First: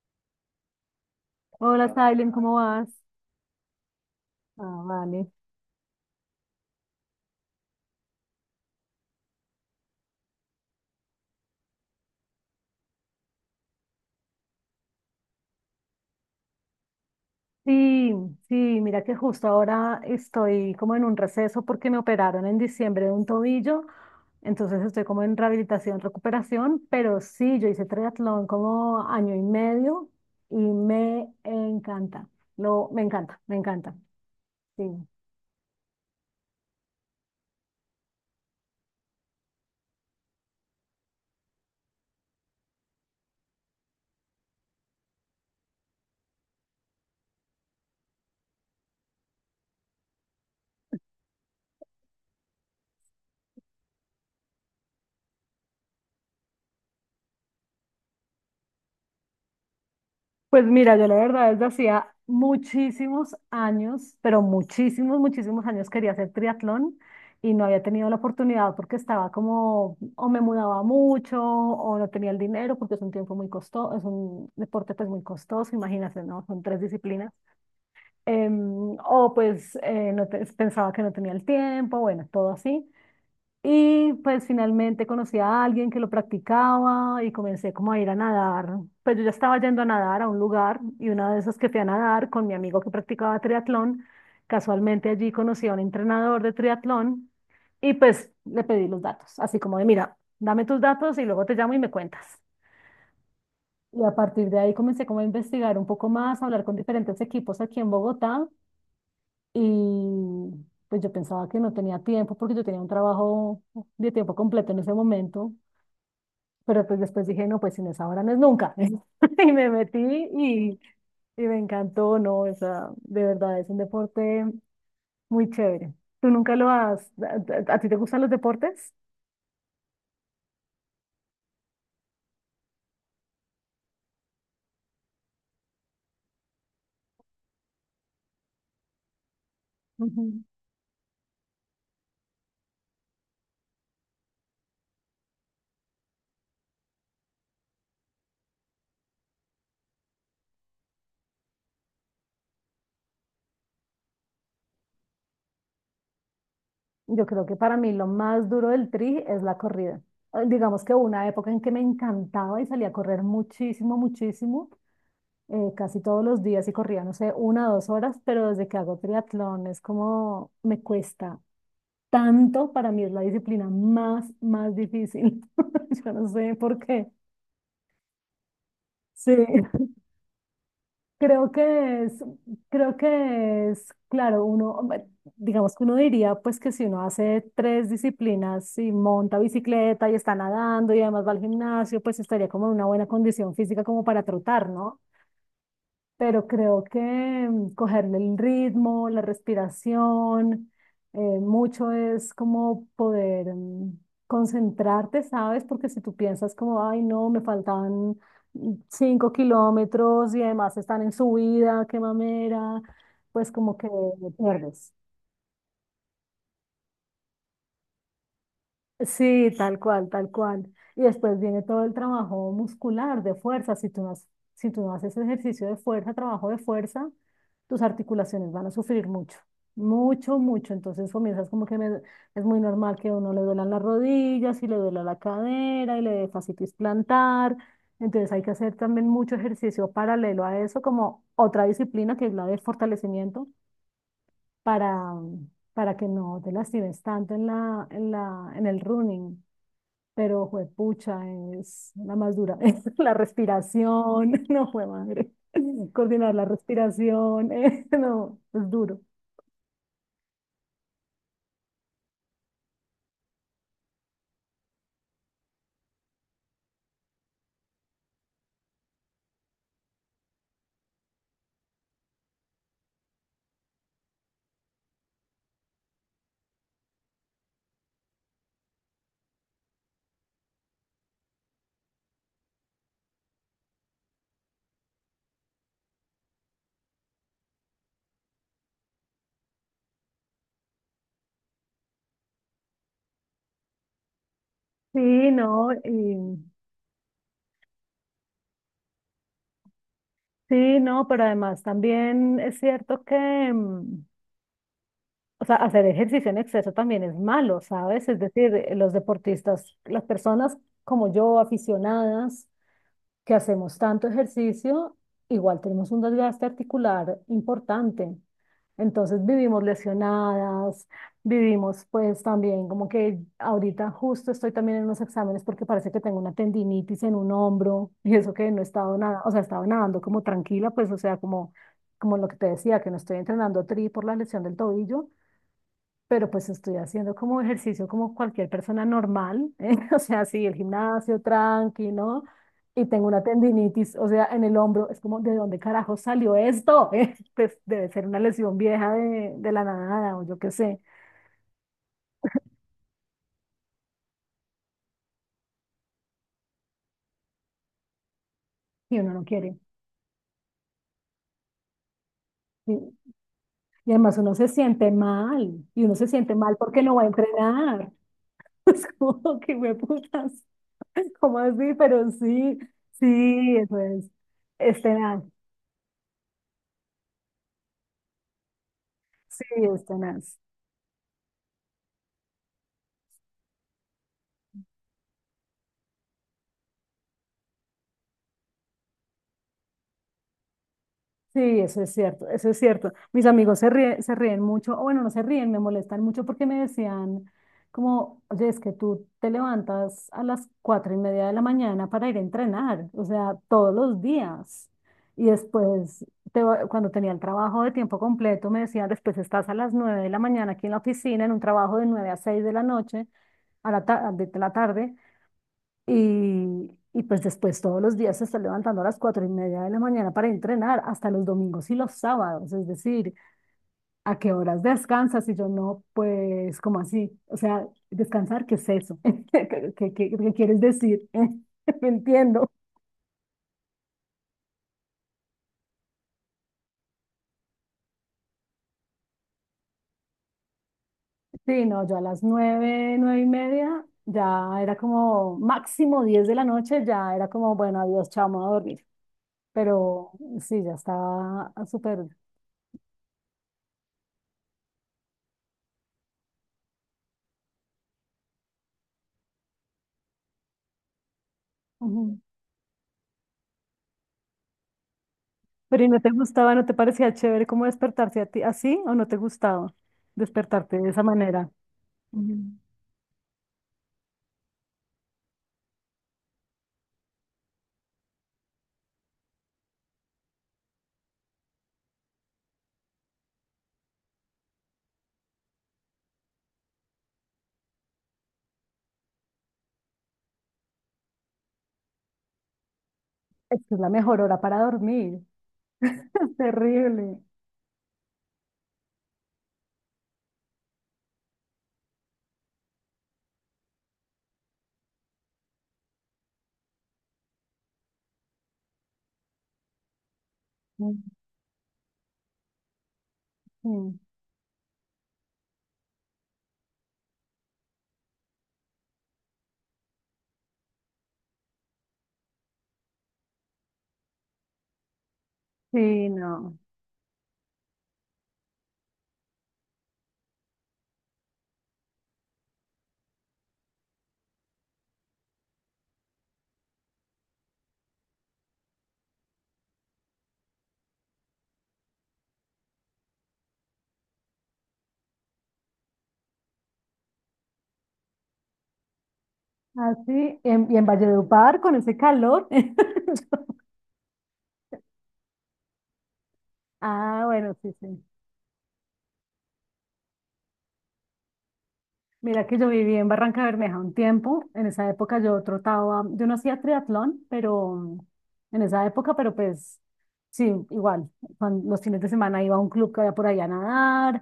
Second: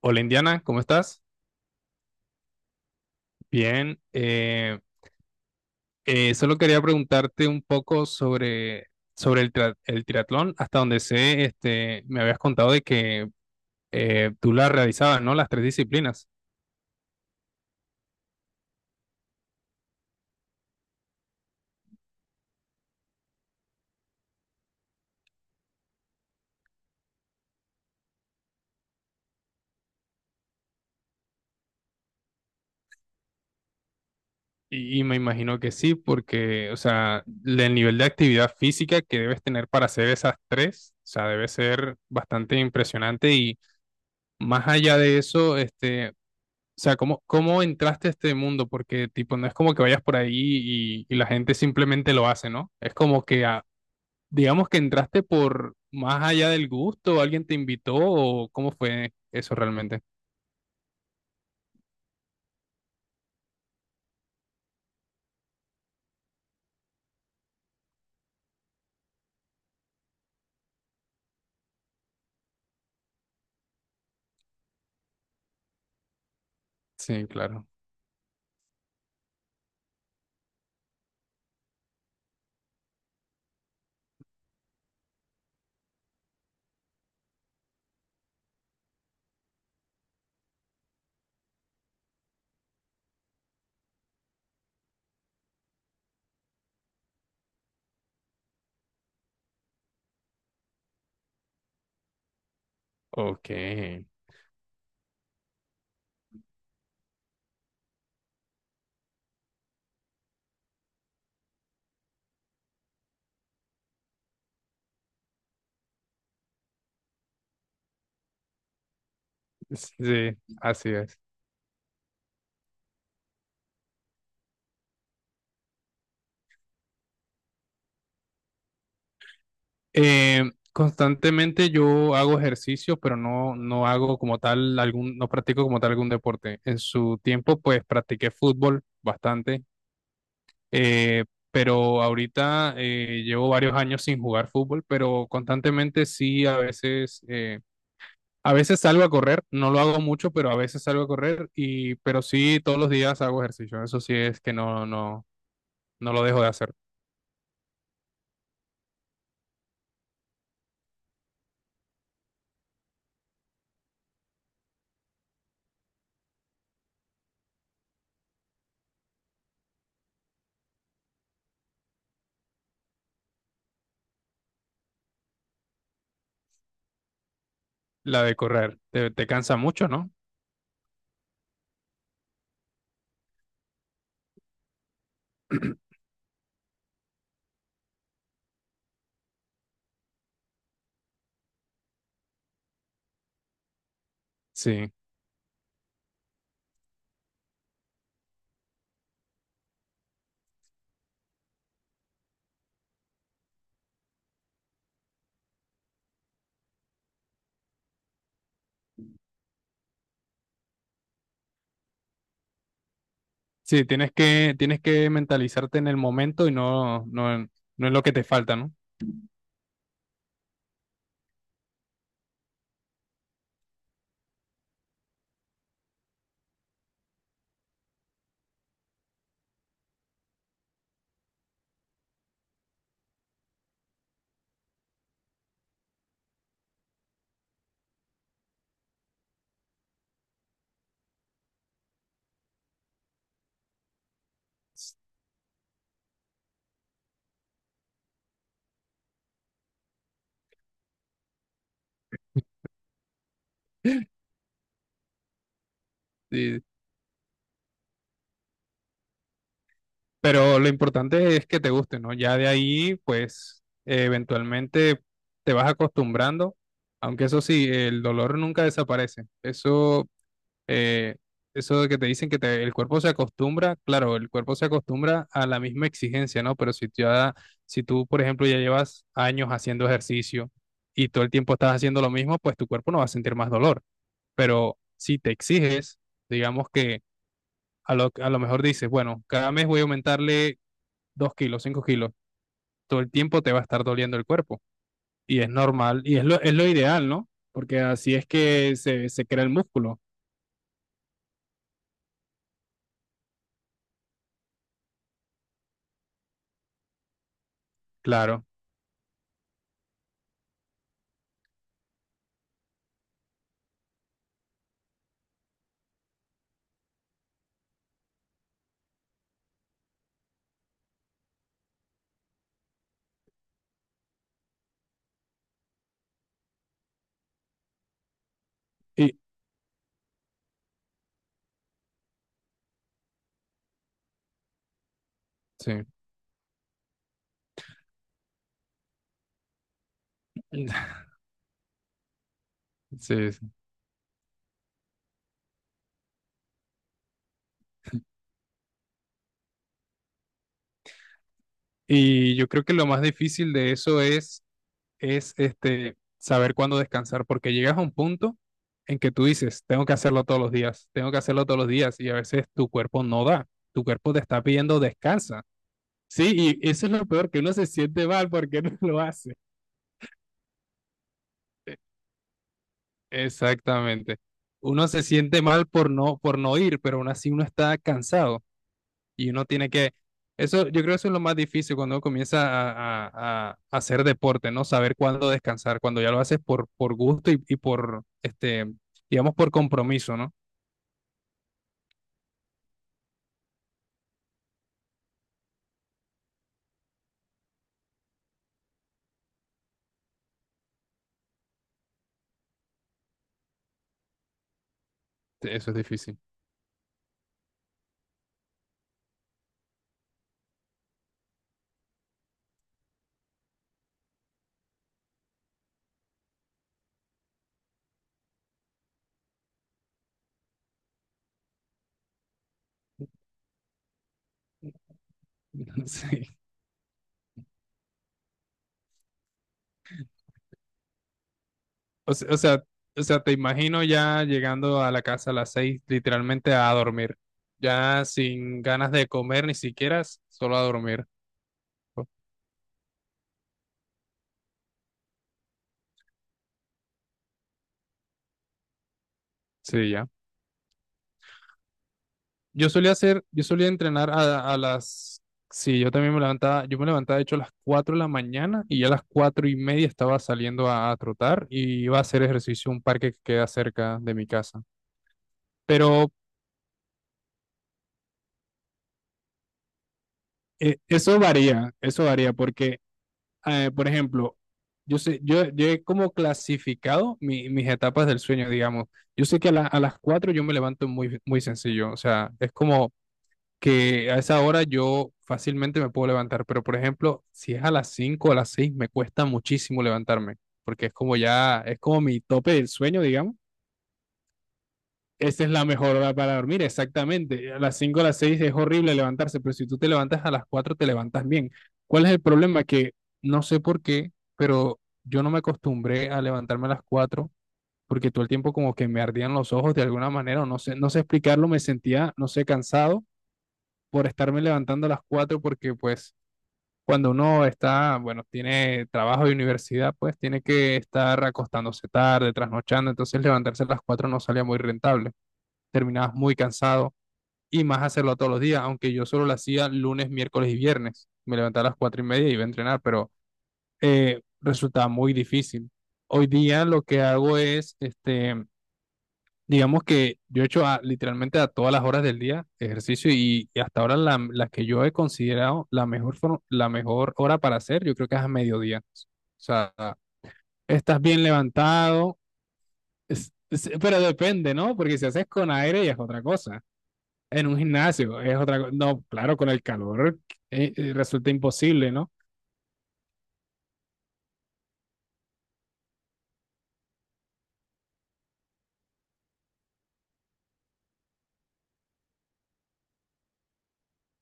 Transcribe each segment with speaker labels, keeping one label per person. Speaker 1: Hola, Indiana, ¿cómo estás?
Speaker 2: Hola, Silent, ¿cómo vas?
Speaker 1: Bien,
Speaker 2: Ah, vale.
Speaker 1: solo quería preguntarte un poco sobre el triatlón. Hasta donde sé, este, me habías contado de que tú la realizabas, ¿no? Las tres disciplinas.
Speaker 2: Sí, sí, mira que justo ahora estoy como en un receso porque me operaron en diciembre de un tobillo, entonces estoy como en rehabilitación, recuperación, pero sí, yo hice triatlón como año y medio y me encanta, me encanta, me encanta, sí.
Speaker 1: Y me imagino que sí, porque, o sea, el nivel de actividad física que debes tener para hacer esas tres, o sea, debe ser bastante impresionante. Y más allá de eso, este, o sea, ¿cómo entraste a este mundo? Porque, tipo, no es como que vayas por ahí y la gente simplemente lo hace, ¿no? Es como que, ah, digamos que entraste, por más allá del gusto, alguien te invitó o cómo fue eso realmente.
Speaker 2: Pues mira, yo la verdad desde hacía muchísimos años, pero muchísimos, muchísimos años quería hacer triatlón y no había tenido la oportunidad porque estaba como, o me mudaba mucho o no tenía el dinero porque es un tiempo muy costoso, es un deporte pues muy costoso, imagínate, ¿no? Son tres
Speaker 1: Sí,
Speaker 2: disciplinas.
Speaker 1: claro.
Speaker 2: O pues pensaba que no tenía el tiempo, bueno, todo así. Y pues finalmente conocí a alguien que lo practicaba y comencé como a ir a nadar. Pues yo ya estaba yendo a nadar a un lugar y una de esas que fui a nadar con mi amigo que practicaba triatlón, casualmente allí conocí a un entrenador de triatlón y pues le pedí los datos, así como de, mira, dame tus datos y luego te llamo y me cuentas.
Speaker 1: Ok.
Speaker 2: Y a partir de ahí comencé como a investigar un poco más, a hablar con diferentes equipos aquí en Bogotá y pues yo pensaba que no tenía tiempo porque yo tenía un trabajo de tiempo completo en ese momento, pero pues después dije, no, pues si no es ahora, no es nunca. Y me metí
Speaker 1: Sí,
Speaker 2: y,
Speaker 1: así es.
Speaker 2: y me encantó, no, o sea, de verdad es un deporte muy chévere. ¿Tú nunca lo has, a ti te gustan los deportes?
Speaker 1: Eh, constantemente yo hago ejercicio, pero no hago como tal algún, no practico como tal algún deporte. En su tiempo, pues practiqué fútbol bastante.
Speaker 2: Ujú.
Speaker 1: Eh, pero ahorita llevo varios años sin jugar fútbol, pero constantemente sí, a veces salgo a correr, no lo hago mucho, pero a veces salgo a correr pero sí, todos los días hago ejercicio. Eso sí es que no lo dejo de hacer.
Speaker 2: Yo creo que para mí lo más duro del tri es la corrida. Digamos que hubo una época en que me encantaba y salía a correr muchísimo, muchísimo casi todos los días y corría, no sé, 1 o 2 horas, pero desde que hago triatlón es como me cuesta tanto, para mí es la disciplina más, más difícil. Yo no sé por qué.
Speaker 1: La de correr, te
Speaker 2: Sí,
Speaker 1: cansa mucho, ¿no?
Speaker 2: creo que es, creo que es, claro, uno, hombre, digamos que uno diría pues que si uno hace tres disciplinas y monta bicicleta y está nadando y además va al gimnasio, pues estaría como en una buena condición física como para trotar,
Speaker 1: Sí,
Speaker 2: ¿no? Pero creo que cogerle el ritmo, la respiración, mucho es como poder concentrarte, ¿sabes? Porque si tú piensas como, ay, no, me faltan 5 kilómetros y además están en subida, qué mamera, pues como
Speaker 1: sí,
Speaker 2: que te
Speaker 1: tienes
Speaker 2: pierdes.
Speaker 1: que mentalizarte en el momento y no es lo que te falta, ¿no?
Speaker 2: Sí, tal cual, tal cual. Y después viene todo el trabajo muscular de fuerza. Si tú no haces ejercicio de fuerza, trabajo de fuerza, tus articulaciones van a sufrir mucho, mucho, mucho. Entonces comienzas como que me- es muy normal que a uno le duelan las rodillas y le duela la cadera y le dé fascitis plantar. Entonces hay que hacer también mucho ejercicio paralelo a eso, como otra disciplina que es la de fortalecimiento para, para que no te lastimes tanto en en el running, pero juepucha, es la más dura. La respiración, no fue madre. Coordinar la
Speaker 1: Sí.
Speaker 2: respiración, no, es duro.
Speaker 1: Pero lo importante es que te guste, ¿no? Ya de ahí, pues, eventualmente te vas acostumbrando, aunque eso sí, el dolor nunca desaparece. Eso, eh, eso de que te dicen que el cuerpo se acostumbra, claro, el cuerpo se acostumbra a la misma exigencia, ¿no? Pero si tú, por ejemplo, ya llevas años haciendo ejercicio y todo el tiempo estás haciendo lo mismo, pues tu cuerpo no va a sentir más dolor. Pero si te exiges, digamos que a lo mejor dices, bueno, cada mes voy a aumentarle 2 kilos, 5 kilos, todo el tiempo te va a estar doliendo el cuerpo.
Speaker 2: Sí,
Speaker 1: Y es
Speaker 2: no,
Speaker 1: normal,
Speaker 2: y
Speaker 1: y es lo ideal, ¿no? Porque así es que se crea el músculo,
Speaker 2: sí, no, pero además también es cierto que, o sea, hacer ejercicio en exceso también es malo, ¿sabes? Es
Speaker 1: claro.
Speaker 2: decir, los deportistas, las personas como yo, aficionadas, que hacemos tanto ejercicio, igual tenemos un desgaste articular importante. Entonces vivimos lesionadas, vivimos pues también como que ahorita justo estoy también en unos exámenes porque parece que tengo una tendinitis en un hombro y eso que no he estado
Speaker 1: Y,
Speaker 2: nada, o sea, he estado nadando como tranquila, pues o sea, como, como lo que te decía, que no estoy entrenando tri por la lesión del tobillo,
Speaker 1: sí,
Speaker 2: pero pues estoy haciendo como ejercicio como cualquier persona normal, ¿eh? O sea, sí, el gimnasio tranqui, ¿no? Y tengo una
Speaker 1: sí, sí.
Speaker 2: tendinitis, o sea, en el hombro, es como, ¿de dónde carajo salió esto? ¿Eh? Pues debe ser una lesión vieja de la nada o yo qué sé,
Speaker 1: Y yo creo que lo más difícil de eso es este, saber cuándo descansar, porque llegas a un punto
Speaker 2: y
Speaker 1: en que
Speaker 2: uno no
Speaker 1: tú
Speaker 2: quiere.
Speaker 1: dices, tengo que hacerlo todos los días, tengo que hacerlo todos los días, y a veces tu cuerpo
Speaker 2: Y,
Speaker 1: no da, tu
Speaker 2: y
Speaker 1: cuerpo
Speaker 2: además
Speaker 1: te
Speaker 2: uno
Speaker 1: está
Speaker 2: se
Speaker 1: pidiendo
Speaker 2: siente
Speaker 1: descansa.
Speaker 2: mal, y uno se siente mal
Speaker 1: Sí, y
Speaker 2: porque
Speaker 1: eso es
Speaker 2: no va
Speaker 1: lo
Speaker 2: a
Speaker 1: peor, que uno se
Speaker 2: entrenar.
Speaker 1: siente mal porque no
Speaker 2: Es
Speaker 1: lo hace.
Speaker 2: como que me putas, ¿cómo así? Pero sí, sí, eso es,
Speaker 1: Exactamente.
Speaker 2: es
Speaker 1: Uno se
Speaker 2: tenaz,
Speaker 1: siente mal por por no ir, pero aún así uno está cansado y
Speaker 2: sí,
Speaker 1: uno tiene
Speaker 2: es
Speaker 1: que...
Speaker 2: tenaz.
Speaker 1: Eso, yo creo que eso es lo más difícil cuando uno comienza a hacer deporte, ¿no? Saber cuándo descansar, cuando ya lo haces por gusto y por, este, digamos, por compromiso, ¿no?
Speaker 2: Sí, eso es cierto, eso es cierto. Mis amigos se ríen mucho, o bueno, no se ríen, me molestan mucho porque me decían como, oye, es que tú te levantas a las 4:30 de la mañana para ir a entrenar, o sea, todos los días. Y
Speaker 1: Eso es
Speaker 2: después,
Speaker 1: difícil.
Speaker 2: cuando tenía el trabajo de tiempo completo, me decían, después estás a las 9 de la mañana aquí en la oficina, en un trabajo de 9 a 6 de la noche, de la tarde. Y pues después todos los días se está levantando a las 4:30 de la mañana para entrenar, hasta los domingos y los sábados. Es decir, ¿a qué horas descansas? Y yo no,
Speaker 1: Sí.
Speaker 2: pues, ¿cómo así? O sea, ¿descansar qué es eso? ¿Qué quieres decir? No
Speaker 1: O, se- o
Speaker 2: entiendo.
Speaker 1: sea, o sea, te imagino ya llegando a la casa a las seis, literalmente a dormir, ya sin ganas de comer ni siquiera, solo a dormir.
Speaker 2: Sí, no, yo a
Speaker 1: ¿No?
Speaker 2: las nueve, nueve y media ya era como máximo 10 de la noche, ya era como, bueno, adiós, chao, me voy a dormir.
Speaker 1: Sí, ya.
Speaker 2: Pero sí, ya estaba súper.
Speaker 1: Yo solía hacer, yo solía entrenar a las, sí, yo también me levantaba, yo me levantaba de hecho a las 4 de la mañana y ya a las 4 y media estaba saliendo a trotar y iba a
Speaker 2: Ujú.
Speaker 1: hacer ejercicio en un parque que queda cerca de mi casa.
Speaker 2: Pero ¿y no te
Speaker 1: Pero
Speaker 2: gustaba, no te parecía chévere cómo despertarse a ti así o no te gustaba despertarte de esa manera?
Speaker 1: eso varía
Speaker 2: Mm.
Speaker 1: porque, por ejemplo, yo sé, yo he como clasificado mis etapas del sueño, digamos. Yo sé que a las 4 yo me levanto muy sencillo, o sea, es como que a esa hora yo fácilmente me puedo levantar, pero por ejemplo, si es a las 5 o a las 6 me cuesta muchísimo levantarme, porque es como ya, es como mi tope del sueño, digamos.
Speaker 2: Es que es la mejor hora para dormir.
Speaker 1: Esa es la mejor hora
Speaker 2: Es
Speaker 1: para dormir,
Speaker 2: terrible.
Speaker 1: exactamente. A las 5 o a las 6 es horrible levantarse, pero si tú te levantas a las 4 te levantas bien. ¿Cuál es el problema? Que no sé por qué, pero yo no me acostumbré a levantarme a las 4 porque todo el tiempo como que me ardían los ojos de alguna manera, o no sé, no sé
Speaker 2: Mm,
Speaker 1: explicarlo, me sentía, no sé, cansado
Speaker 2: mm.
Speaker 1: por estarme levantando a las 4 porque pues cuando uno está, bueno, tiene trabajo y universidad, pues tiene que estar acostándose tarde, trasnochando, entonces levantarse a las 4 no salía muy rentable,
Speaker 2: Sí,
Speaker 1: terminabas muy
Speaker 2: no.
Speaker 1: cansado y más hacerlo todos los días, aunque yo solo lo hacía lunes, miércoles y viernes, me levantaba a las 4 y media y iba a entrenar, pero resultaba muy difícil. Hoy día lo que hago es, este, digamos que yo he hecho literalmente a todas las horas del día ejercicio y hasta ahora la que yo he considerado la mejor, la mejor hora para hacer, yo creo que es a mediodía. O sea,
Speaker 2: Así, y en
Speaker 1: estás bien
Speaker 2: Valledupar con ese
Speaker 1: levantado,
Speaker 2: calor.
Speaker 1: pero depende, ¿no? Porque si haces con aire ya es otra cosa.
Speaker 2: Ah,
Speaker 1: En
Speaker 2: bueno,
Speaker 1: un
Speaker 2: sí, sí.
Speaker 1: gimnasio es otra cosa. No, claro, con el calor resulta imposible, ¿no?
Speaker 2: Mira que yo viví en Barranca Bermeja un tiempo. En esa época yo trotaba, yo no hacía triatlón, pero en esa época, pero pues sí, igual. Los fines de semana iba a un club que había por allá a nadar,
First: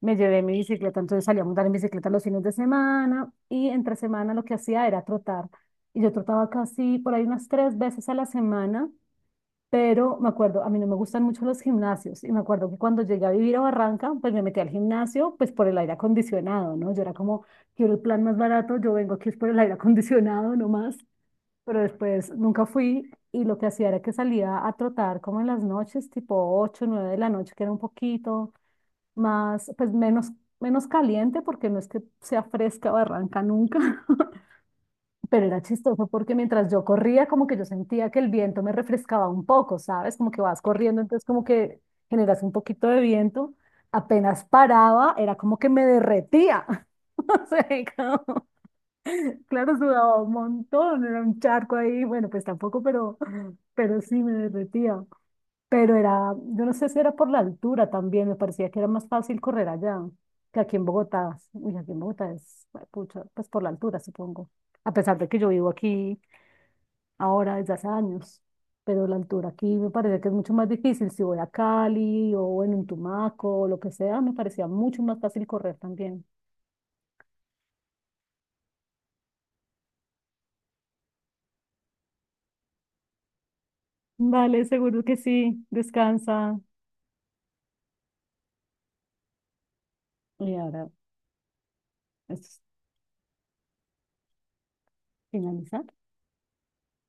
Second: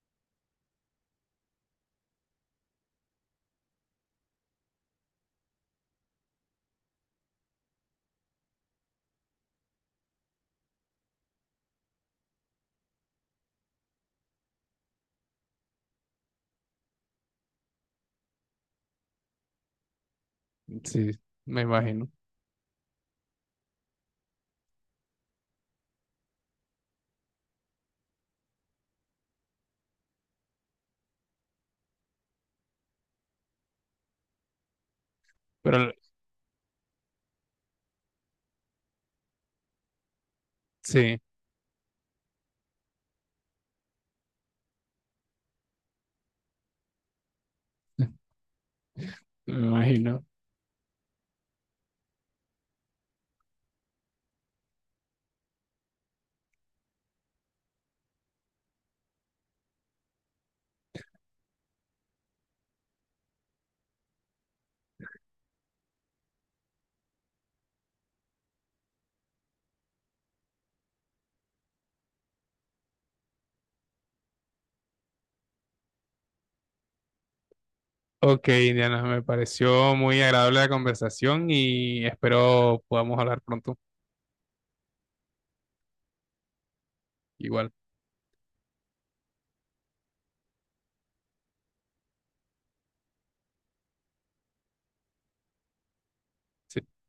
Speaker 2: me llevé mi bicicleta, entonces salía a montar en bicicleta los fines de semana y entre semana lo que hacía era trotar. Y yo trotaba casi por ahí unas tres veces a la semana, pero me acuerdo, a mí no me gustan mucho los gimnasios y me acuerdo que cuando llegué a vivir a Barranca, pues me metí al gimnasio pues por el aire acondicionado, ¿no? Yo era como, quiero el plan más barato, yo vengo aquí es por el aire acondicionado nomás,
Speaker 1: Sí, me
Speaker 2: pero
Speaker 1: imagino.
Speaker 2: después nunca fui. Y lo que hacía era que salía a trotar como en las noches, tipo 8 9 de la noche, que era un poquito, más, pues menos, menos caliente porque no es que sea fresca o arranca nunca, pero era
Speaker 1: Pero
Speaker 2: chistoso porque mientras yo corría como que yo sentía que el viento me refrescaba un poco, ¿sabes? Como que vas corriendo,
Speaker 1: sí,
Speaker 2: entonces como que generas un poquito de viento, apenas paraba, era como que me derretía. O sea, como-
Speaker 1: me
Speaker 2: claro, sudaba
Speaker 1: imagino.
Speaker 2: un montón, era un charco ahí, bueno, pues tampoco, pero sí me derretía. Pero era, yo no sé si era por la altura también, me parecía que era más fácil correr allá que aquí en Bogotá. Uy, aquí en Bogotá es, pucha, pues por la altura, supongo. A pesar de que yo vivo aquí ahora desde hace años, pero la altura aquí me parece que es mucho más difícil. Si voy a Cali o en un Tumaco o lo que sea, me parecía mucho más fácil correr también.
Speaker 1: Ok, Indiana, me pareció muy agradable la conversación y espero podamos hablar pronto.
Speaker 2: Vale, seguro que sí. Descansa.
Speaker 1: Igual.
Speaker 2: Y ahora, es finalizar.
Speaker 1: Sí.